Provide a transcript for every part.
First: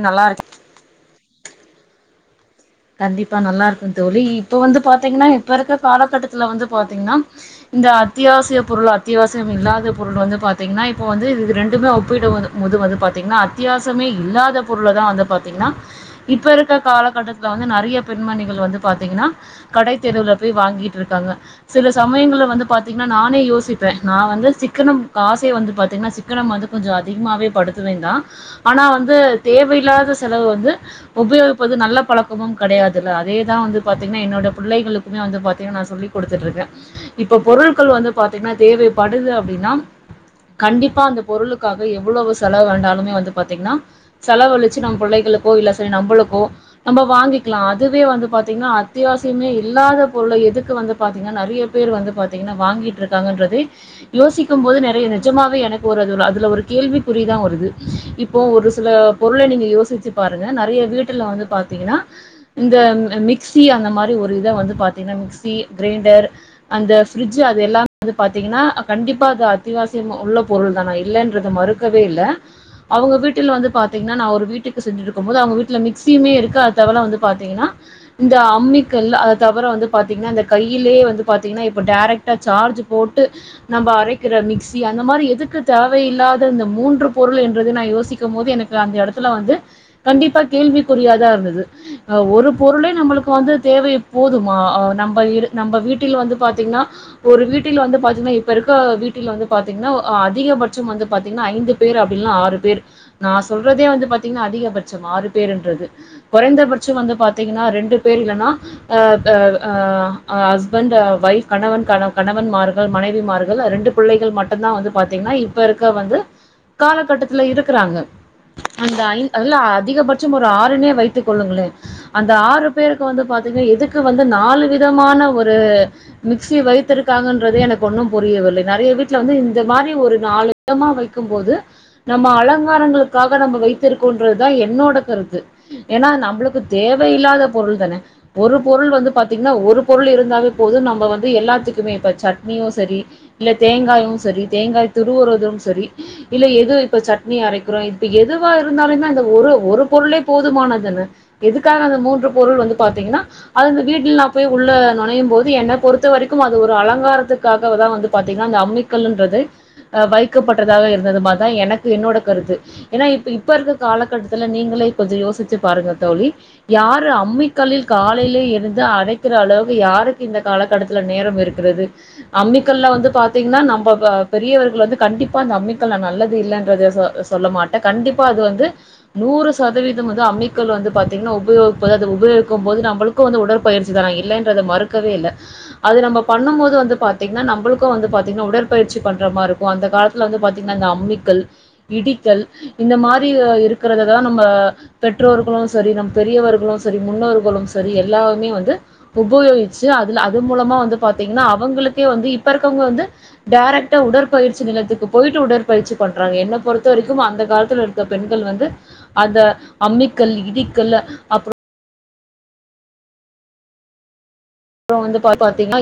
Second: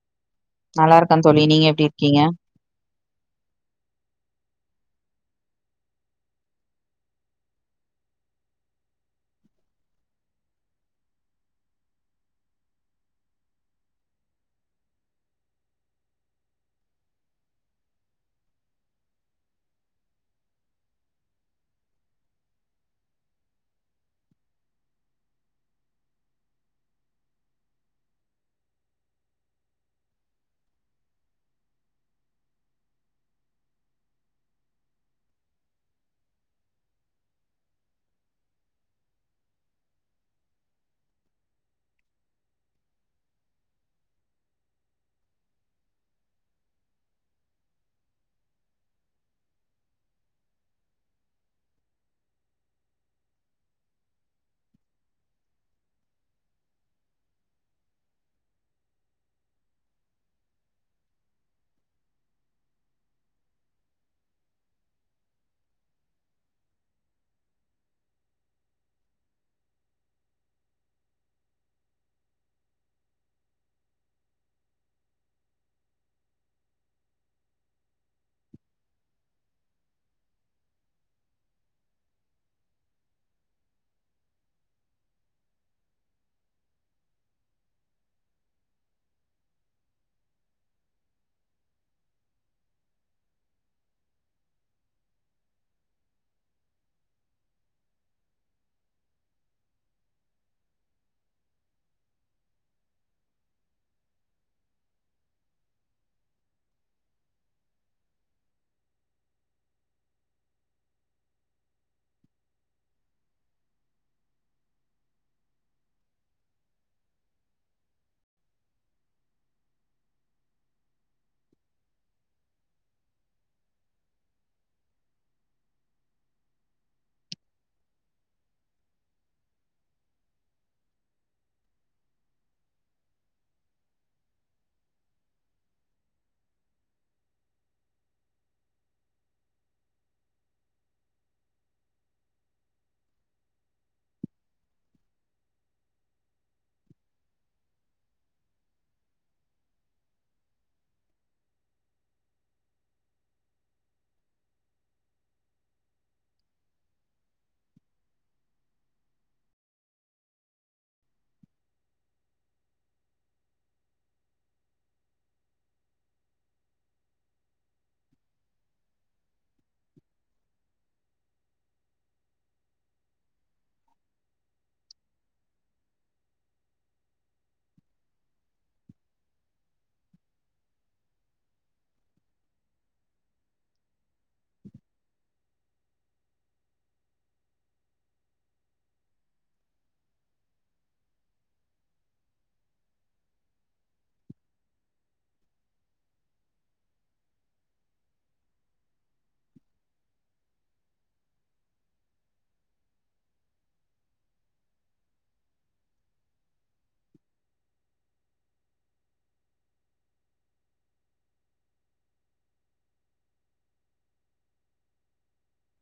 [inaudible] நல்லா இருக் நல்லா இருக்க தோழி நீங்க எப்டி இருக்கீங்க கண்டிப்பா நல்லா இருக்க தோழி இப்ப வந்து பாத்தீங்கன்னா இப்ப இருக்க காலகட்டத்துல வந்து பாத்தீங்கன்னா இந்த அத்தியாவிசிய பொருள அத்தியாவிசிய இல்லாத பொருள் வந்து பாத்தீங்கன்னா இப்போ வந்து இது இது ரெண்டுமே ஒப்பிட வந் மு இது வந்து பாத்தீங்கன்னா அத்தியாசமே இல்லாத பொருள் தா வந்து பாத்தீங்கன்னா இப்ப இருக்க காலகட்டத் துல வந்து நறைய பெண்மணிகள் வந்து பாத்தீங்கன்னா கடை தெருவுல பேய் வாங்கிட்டு இருக்காங்க சில சமயங்கள் இதுல வந்து பாத்தீங்கன்னா நானே யோசிப்பே நா வந்து சிக்கனம் காசே வந்து பாத்தீங்கன்னா சிக்கன வந்து கொஞ்சோ அதிகமா வே படுத்துவே தா ஆனா வந்து தேவையில்லாத செலவு வந்து உபயோகிப்பது நல்ல பழக் கமு கெடையாதுல்ல அதே தா வந்து பாத்தீங்கன்னா என்னோட புள்ளைகளுக்குமே வந்து பாத்தீங்கன்னா நா சொல்லி குடுத்துட்டு இருக்கே இப் ப பொருட்கள் வந்து பாத்தீங்கன்னா தேவைப்படுது அப்டின்னா கண்டிப்பா அந்த பொருளுக்காக எவ்வளவு செலவு வேண்டாலுமே வந்து பாத்தீங்கன்னா செலவழிச்சு நம் புள்ளைக க்கோ இல்ல சரி நம்பளுக்கோ நம்ப வாங்கிக்லா அதுவே வந்து பாத்தீங்கன்னா அத்தியாவசியமே இல்லாத பொருள எதுக்கு வந்து பாத்தீங்கன்னா நறைய பே ரு வந்து பாத்தீங்கன்னா வாங்கிட்டு இருக்காங்கன்றதே யோசிக்கு போது நெறைய நிஜமாவே எனக்கு ஒரு அதுல அதுல ஒரு கேள் கேள்விகுறிதா வருது இப்போ ஒரு சில பொருள நீங்க யோசிச்சு பாருங்க நறைய வீட்டில வந்து பாத் தீங்கன்னா இந்த மிக்சி அந்த மாரி ஒரு இத வந்து பாத்தீங்கன்னா மிக்சி கிரைண்டர் அந்த ஃப்ரிட்ஜ் அது எல்லா வந்து பாத்தீங்கன்னா கண்டிப்பா அது அத்தியாவசிய உள்ள பொருள் தா நா இல்லன்றது மறு க்கவே இல்ல அவுங்க வீட்டில் வந்து பாத்தீங்கன்னா நா ஒரு வீட்டுக்கு சென்று இருக்க போது அவுங்க வீட்டுல மிக்சியுமே இருக் கு அது தவள வந்து பாத்தீங்ன்னா இந்த அம்மிக்கல்லு அது தவர வந்து பாத்தீங்ன்னா இந்த கையிலே வந்து பாத்தீங்ன்னா இப்ப டைரக்டா சார்ஜ் போட்டு நம்ம அரைக்கிற மிக்சி அந்த மாதிரி எதுக்கு தேவையில்லாத மூன்று பொருள் என்றதும் நான் யோசிக்கும் போது எனக்கு அந்த எடத்துல வந்து கண்டிப்பா கேள்விக்குறியாதா இருந்தது ஒரு பொருளே நம்மளுக்கு வந்து தேவை போதுமா நம்ம நம்ம வீட்டில் வந்து பாத் பாத்தீங்கன்னா ஒரு வீட்டில் வந்து பாத்தீங்கன்னா இப்ப இருக்க வீட்டில் வந்து பாத்தீங்கன்னா அதிகபட்சம் வந்து பாத்தீங்கன்னா ஐ ஐந்து பேர் அப்படி இல்லன்னா ஆறு பேர் நான் சொல்றதே வந்து பாத்தீங்கன்னா அதிகபட்சம் ஆறு பேருன்றது குறைந்தபட்சம் வந்து பாத்தீங்கன்னா ரெண்டு பேர் இல்லனா ஹஸ்பண்ட் கணவ கணவன் மார்கள் மனைவி மார்கள் ரெண்டு பிள்ளைகள் மட்டும்தான் வந்து பாத்தீங்கன்னா இப்ப இருக்க வந்து காலகட்டத்துல இருக்கிறாங்க அந்த ஐ அதுல அதிகபட்சம் ஒரு ஆறுனே வைத் கொள்ளுங்களே அந்த ஆறு பேருக்கு வந்து பாத்தீங்கன்னா எதுக்கு வந்து நாலு விதமான ஒரு மிக்சி வைத்திருக்காங்கன்றதே எனக்கு ஒன்னும் புரியவில்லை நறைய வீட்டுல வந்து இந்த மாதிரி ஒரு நாலு விதமா வைக்க இருக்கும் போது நம்ம அலங்காரங்களுக்காக நம்ம வைத்திருக்கோன்றதுதான் என்னோட கருத்து ஏன்னா நம்மளுக்கு தேவையில்லாத பொருள் தானே ஒரு பொருள் வந்து பாத்தீங்கன்னா ஒரு பொருள் இருந்தாவே போதும் நம்ம வந்து எல்லாத்துக்குமே இப்ப சட்னியும் சரி இல்ல தேங்காயும் சரி தேங்காய் துருவுறவதும் சரி இல்ல எது இப்ப சட்னி அரைக்கிறோம் இப்ப எதுவா இருந்தாலும் தான் இந்த ஒரு ஒரு பொருளே போதுமான எதுக்காக அந்த மூன்று பொருள் வந்து பாத்தீங்கன்னா அது வீட்டில் நான் போய் உள்ள நுழையும் போது என்ன பொறுத்த வரைக்கும் அது ஒரு அலங்காரத்துக்கான் வந்து பாத்தீங்கன்னா அந்த அம்மிக் கல்ன்றது வைக்கப்பட்டதாக இருந்தது மாரி தான் எனக்கு என்னோட கருத்து ஏன்னா இப்ப இப்ப இருக்க காலகட்டத்தில நீங்களே கொஞ்சம் யோசித்து பாருங்க தோழி யாரு அம்மி கல்லில் காலையில இருந்து அறைக்கிற அளவு யாருக்கு இந்த கா காலக்கடத்தில் நேரம் இருக்கிறது அம்மிகல்லே வந்து பாத்தீங்கன்னா நம்ம பெரியவர்கள் வந்து கண்டிப்பா அம்மிக்கல் நல்லது இல்லதென்று சொல்ல மாட்டே கண்டிப்பா அது வந்து நூறு சதவீதம் அம்மிக்கல் வந்து பாத்தீங்கன்னா உபயோகிப்பது உபயோகிக்கும் போது நம்மளுக்கும் வந்து உடற்பயிற்சி தானே இல்லை என்றத மறுக்கவே இல்ல அது நம்ம பண்ணும் போது வந்து பாத்தீங்கன்னா நம்மளுக்கு வந்து பாத்தீங்கன்னா உடற்பயிற்சி பண்ற மாதிர இருக்கு அந்த காலத் வந்து பாத்தீங்கன்னா இந்த அம்மிக்கல் இடிக்கல் இந்த மாரி இருக்கிறததான் நம்ம பெற்றோர்களும் சரி நம் பெரியவர்களும் சரி முன்னோர்களும் சரி எல்லாமே வந்து உபயோகிச்சி அது மூலமா வந்து பாத்தீங்கன்னா அவங்களுக்கே வந்து இப்ப இருக்கவங்க வந்து டைரக்டர் உடற்பயிற்சி நிலைத்துக்கு இப்ப போயிட்டு உடற்பயிற்சி பண்றாங்க என்னை பொறுத்த வரைக்கும் அந்த காலத்துல இருக்கிற பெண்கள் வந்து அந்த அம்மிக்கல் இடிக்கல் அப்புறம் அப்புறம் வந்து பா பாத்தீங்கன்னா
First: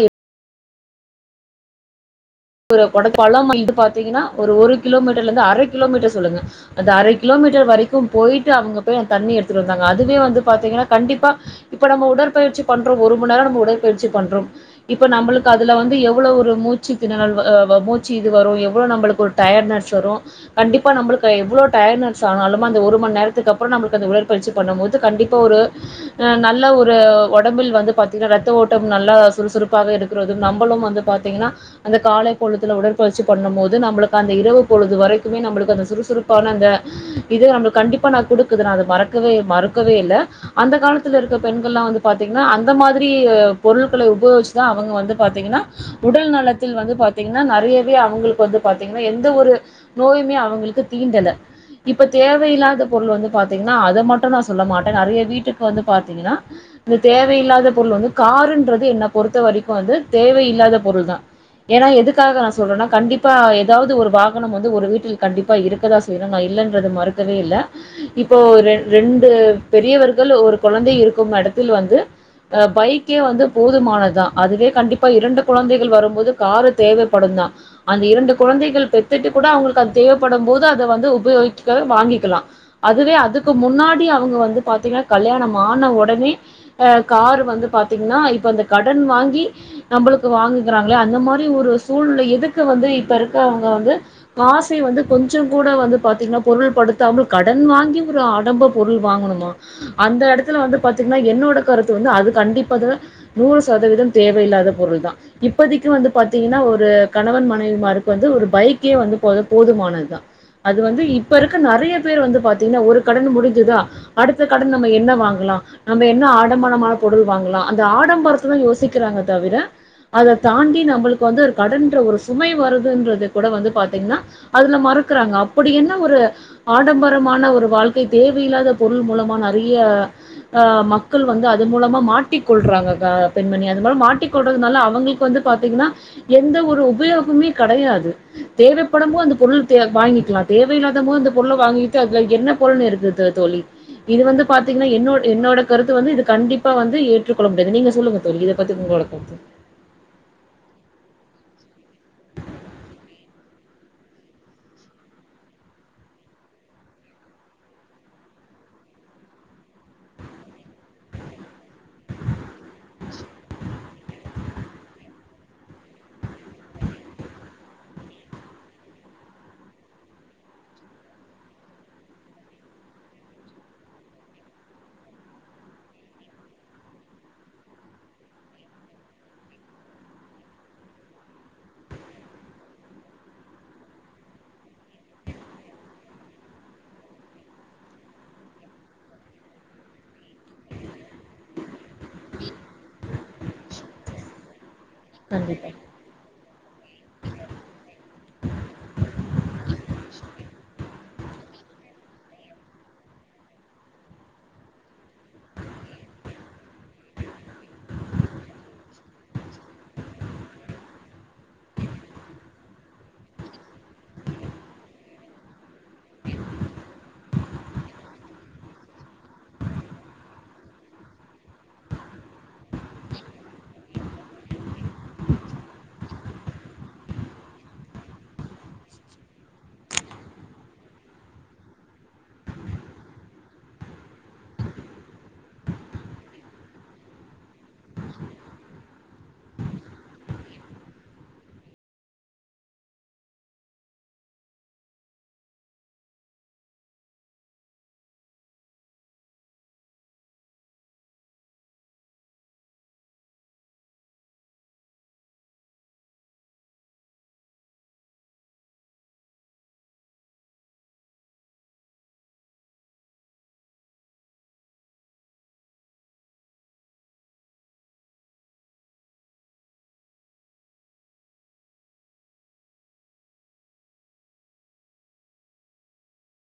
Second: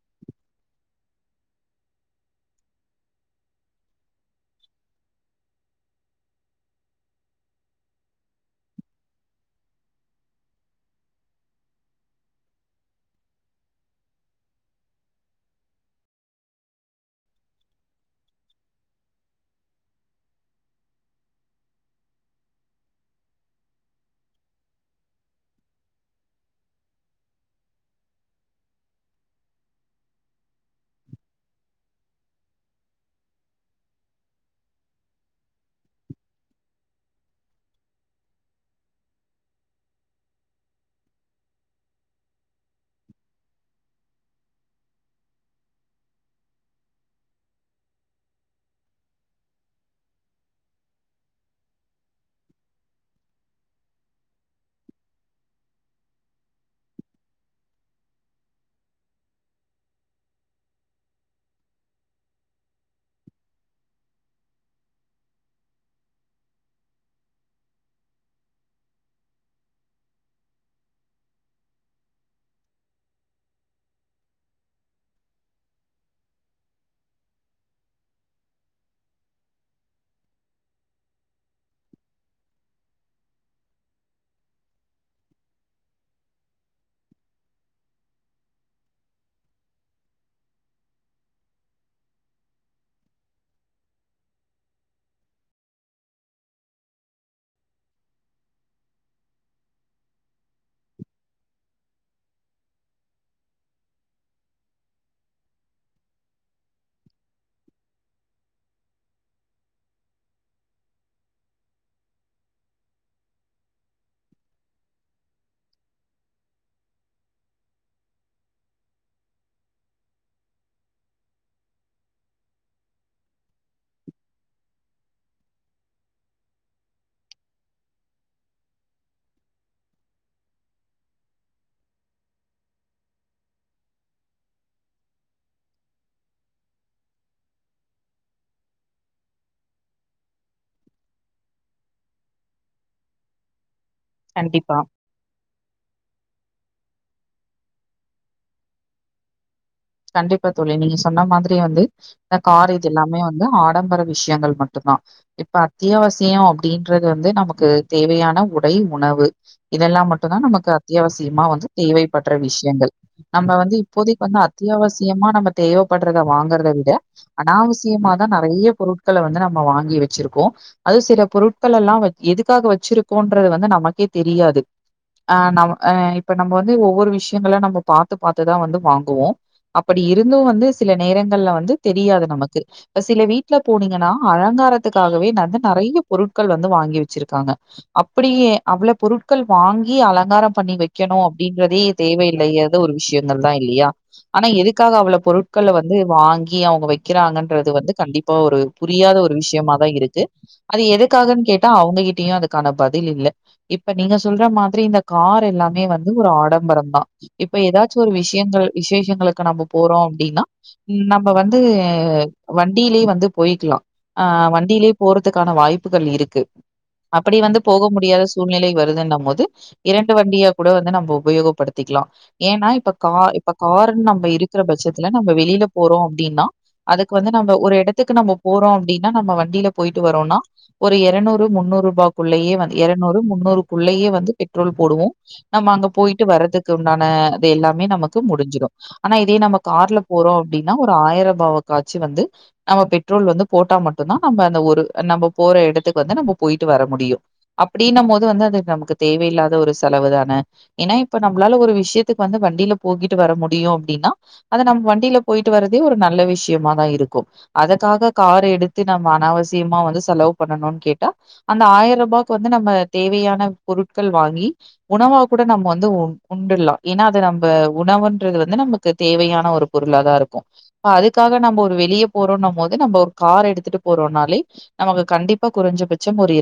ஒரு கொடைப்பால இது பாத்தீங்கன்னா ஒரு கிலோமீட்டர்லே இருந்து அரை கிலோமீட்டர் சொல்லுங்க அந்த அரை கிலோமீ மீட்டர் வரைக்கு போய்ட்டு அவங்க போய் தண்ணி எடுத்துட்டு வந்தாங்க அதுவே வந்து பாத்தீங்கன்னா கண்டிப்பா இப்ப நம்ம உடற்பய பயிற்சி பண்றோ ஒரு மண் நரோ உடற்பயிற்சி பண்றோ இப்ப நம்மளுக்கு அதுல வந்து எவ்ளவு ஒரு மூச்சு தினறல் அ மூச்சு இது வரு எவ்ளோ நம்மளுக்கு ஒரு டயர்ட்னஸ் வரு கண்டிப்பா நம்மளுக்கு எவ்ளோ டயர்ட் னஸ் ஆனாலு அந்த ஒரு மண் நரத்துக்கு அப்றோ நம்ளுக்கு அந்த உயற்பயிற்சி பண்ணும்போது கண்டிப்பா ஒரு நல்ல ஒரு அ ஒடம்பில் வந்து பாத்தீங்கனா ரத்த ஓட்டம் நல்லா சுறுசுறுப்பாக இருக்கறதும் நம்மளும் வந்து பாத்தீங்கனா அந்த காலை பொழுதுல உடற்பயிற்சி பண்ணும் போது நம்மளுக்கு அந்த இரவு பொழுது வரைக்குமே நம்மளுக்கு அந்த சுறுசுறுப்பான அந்த இது நம்மளுக்கு கண்டிப்பா நா குடுக்குது நா அது மறக்கவே மறுக்கவே இல்ல அந்த காலத்துல இருக்க பெண்கல்லா வந்து பாத்தீங்கனா அந்த மாதிரி பொருட்களை உபயோகிச்சுதா அவங்க வந்து பாத்தீங்கனா உடல் நலத் தில் வந்து பாத்தீங்கனா நெறையவே அவங்களுக்கு வந்து பாத்தீங்கன்னா எந்த ஒரு நோயுமே அவங்களுக்கு தீண்டல இப்ப தேவையில்லாத பொருள் வந்து பாத்தீங்கன்னா அத மட்டு நா சொல்ல மாட்ட நெறைய வீட்டுக்கு வந்து பாத்தீங்கன்னா இந்த தேவையில்லாத பொருள் வந்து காருன்றது என்ன பொறுத்த வரைக்கு வந்து தேவையில்லாத பொருள் தா ஏனா எதுக்காக நா சொல்றனா கண்டிப்பா ஏதாவது ஒரு வாகனம் வந்து ஒரு வீட்டில் கண்டிப்பா இருக்கதா செய்னு நா இல்லன்றது மறுக்கவே இல்ல இப்போ ரென் ரெண்டு பெரியவர்கள் ஒரு கொழந்தை இருக்கும் எடத் தில் வந்து பைக்கே வந்து போதுமானதா அதுவே கண்டிப்பா இரண்டு குழந்தைகள் வரும்போது காரு தேவைப்படும் தா அந்த இரண்டு குழந்தைகள் பெத்துட்டு கூட அவங்ளுக்கு அது தேவைப்படும் போது அத வந்து உப யோகிக்க வாங்கிக்கலா அதுவே அதுக்கு முன்னாடி அவங்க வந்து பாத்தீங்கனா கல்யாணம் ஆன ஒடனே அ காரு வந்து பாத்தீங்கன்னா இப்ப அந்த கடன் வாங்கி நம்மளுக்கு வாங்குகிறாங்களே அந்த மாரி ஒரு சூழ்நிலை எதுக்கு வந்து இப்ப இருக்க அவங்க வந்து காசை வந்து கொஞ்சோ கூட வந்து பாத்தீங்கனா பொருள் படுத்தாமல் கடன் வாங்கி ஒரு ஆடம்ப பொருள் வாங்கணுமா அந்த எடத்துல வந்து பாத்தீங்க ரா என்னோட கருத்து வந்து அது கண்டிப்பா அத நூறு சதவீதம் தேவையில்லாத பொருள் தா இப்பதை க்கு வந்து பாத்தீங்கன்னா ஒரு கணவன் மனைவிமாருக்கு வந்து ஒரு பைக்கே வந்து போ போதுமானதா அது வந்து இப்ப இருக்க நறைய பேர் வந்து பாத்தீங்கனா ஒரு கடன் முடிஞ்சதா அடுத்த கடன் நம்ம என்ன வாங்கலா நம்ம என்ன ஆடம்பரமான பொருள் வாங்கலா அந்த ஆடம்பரத்த தா யோசிக்கிறாங்க தவிர அத தாண்டி நம்மளுக்கு வந்து ஒரு கடன்ற ஒரு சுமை வருதுன்றது கூட வந்து பாத்தீங்கனா அதுல மறுக்குறாங்க அப்படி என்ன ஒரு ஆடம்பரமான ஒரு வாழ்க்கை தேவையில்லாத பொருள் மூலமா நறைய அ மக்கள் வந்து அது மூலமா மாட்டி கொள்றாங்ககா பெண்மணி அது மூலம் மாட்டி‌ கொள்றதுனால அவ்ங்களுக் கு வந்து பாத்தீங்கனா எந்த ஒரு உபயோகமே கடையாது தேவைப்படமோ அந்த பொருள் த வாங்கி க்கலா தேவையில்லாத போது அந்த பொருள வாங்கிட்டு அதுல என்ன பொருன்னு இருக்கு தோழி இது வந்து கண்டிப்பா பாத்தீங்கனா என்னோடு என்னோட கருத்து வந்து இது கண்டிப்பா வந்து ஏற்றுக்கொள்ள முடியாது நீங்க சொல்லுங்க தோழி இத பத்தி உங்களோட கருத்து கண்டிப்பா தோழி நீங்க சொன்ன மாதிரி வந்து இந்த கார் இது எல்லாமே வந்து ஆடம்பர விஷ்யங்கள் மட்டுந்தா இப்ப அத்தியாவசியோ அப்டின்றது வந்து நமக்கு தேவையான உடை உணவு இதெல்லா மட்டுதா நமக்கு அத்தியாவசியமா வந்து தேவைப்பட்ற விஷ்யங்கள் நம்ம வந்து இப்போதைக்கு வந்து அத்தியாவசியமா நம்ம தேவப்படுறத வாங்கறத விட அனாவசியமா தா நறைய பொருட்கள வந்து நம் ம வாங்கி வச்சிருக்கோ அது சில பொருட்கள் எல்லா எதுக்காக வச்சிருக்கோன்றது வந்து நமக்கே தெரியாது ஆ ந இப்ப நம்ம வந்து ஒவ்வொரு விஷ்யங்களா நம்ம பாத்து பாத்துதா வந்து வாங்குவோ அப்படி இருந்து வந்து சில நேரங்கள்ல வந்து தெரியாது நமக்கு இப்ப சில வீட்ல போனீங்கனா அத அலங்காரத்துக்காகவே வந்து நறைய பொருள்கள் வந்து வாங்கி வச்சிருக்காங்க அப்டியே அவ்ள பொருட்கள் வாங்கி அலங்காரம் பண்ணி வைக்கணு அப்டின்றதே தேவையில்லையாதொ ஒர் விஷ்யங்கள் தா இல்லையா ஆனா எதுக்காக அவ்ளோ கண்டிப்பா பொருட்கள்ல வந்து வாங் கி அவ்ங்க வைக்கிறாங்கன்றது வந்து கண்டிப்பா ஒரு புரியாத ஒரு விஷ்யமா தா இருக்கு அது எதுக்காக கேட்டா அவ்ங்ககிட்டயு அதுக்கான பதில் இல்ல இப்ப நீங்க சொல்ற மாதிரி இந்த கார் எல்லாமே வந்து ஒரு ஆ டம்பரதா இப்ப ஏதாச்சு ஒரு விஷயங்கள் விசேஷங்களுக்கு நம்ம போறோ அப்டின்னா நம்ம வந்து வண்டியிலே வந்து போயிக்கலா அ வண்டியிலே போறதுக்கான வாய்ப்புகள் இருக்கு அப்படி வந்து போக முடியாத சூழ்நிலை வருதுன்னு போது இரண்டு வண்டியா கூட வந்து நம்ம உபயோகப்படுத்தி க்லா ஏனா இப்ப கா இப்ப காருன் நம்ம இருக்கற பட்சத்துல நம்ம வெளில போறோ அப்டின்னா அதுக்கு வந்து நம்ம ஒரு எடத்துக்கு நம்ம போறோ அப்படின்னா நம்ம வண்டில போய்ட்டு வரோன்னா ஒரு இருநூறு முன்னூறுபாக்குள்ளயே வந்து எறநூறு முன்னூறு நூறுக்குள்ளேயே வந்து பெட்ரோல் போடுவோ நம்ம அங்க போயிட்டு வர்றதுக்கு உண்டான அது எல்லாமே நமக்கு முடிஞ்சிடு ஆனா இதே நம்ம கார்ல போறோ அப்டின்னா ஒரு ஆயிரரூபாவ காச்சி வந்து நம்ம பெட்ரோல் ட்ரொல் வந்து போட்டா மட்டுதா நம் அந்த ஒரு நம்ம போற இடத்துக்கு வந்து நம்ம போயிட்டு வர முடியு அப்டி நம்ம போது வந்து அதுக்கு நமக்கு தேவையில்லாத ஒரு செலவு தானே ஏன்னா இப்ப நம்மளால ஒரு விஷயத்துக்கு வந்து வண்டியில போகிட்டு வர முடியும் அப்டின்னா அது நம்ம வண்டியில போயிட்டு வரதே ஒரு நல்ல விஷயமாதா இருக்கு அத கா கார எடுத்து நம்ம அனாவசியமா வந்து செலவு பண்ணணுனு கேட்டா அந்த ஆயிரரூபாக்கு வந்து நம்ம தேவையான பொருட்கள் வாங்கி உணவா கூட நம்ம வந்து உண்டுலா ஏன்னா அது நம் ம உணவுன்றது வந்து நமக்கு தேவையான ஒரு பொருளதா இருக்கு பஅதுக்காக நம்ம ஒரு வெளியே போறோன் போது நம்ம ஒரு கார் எடுத்துட்டு போறோனாலே நமக்கு கண்டிப்பா குறைஞ்சபட்சம் ஒரு இரண்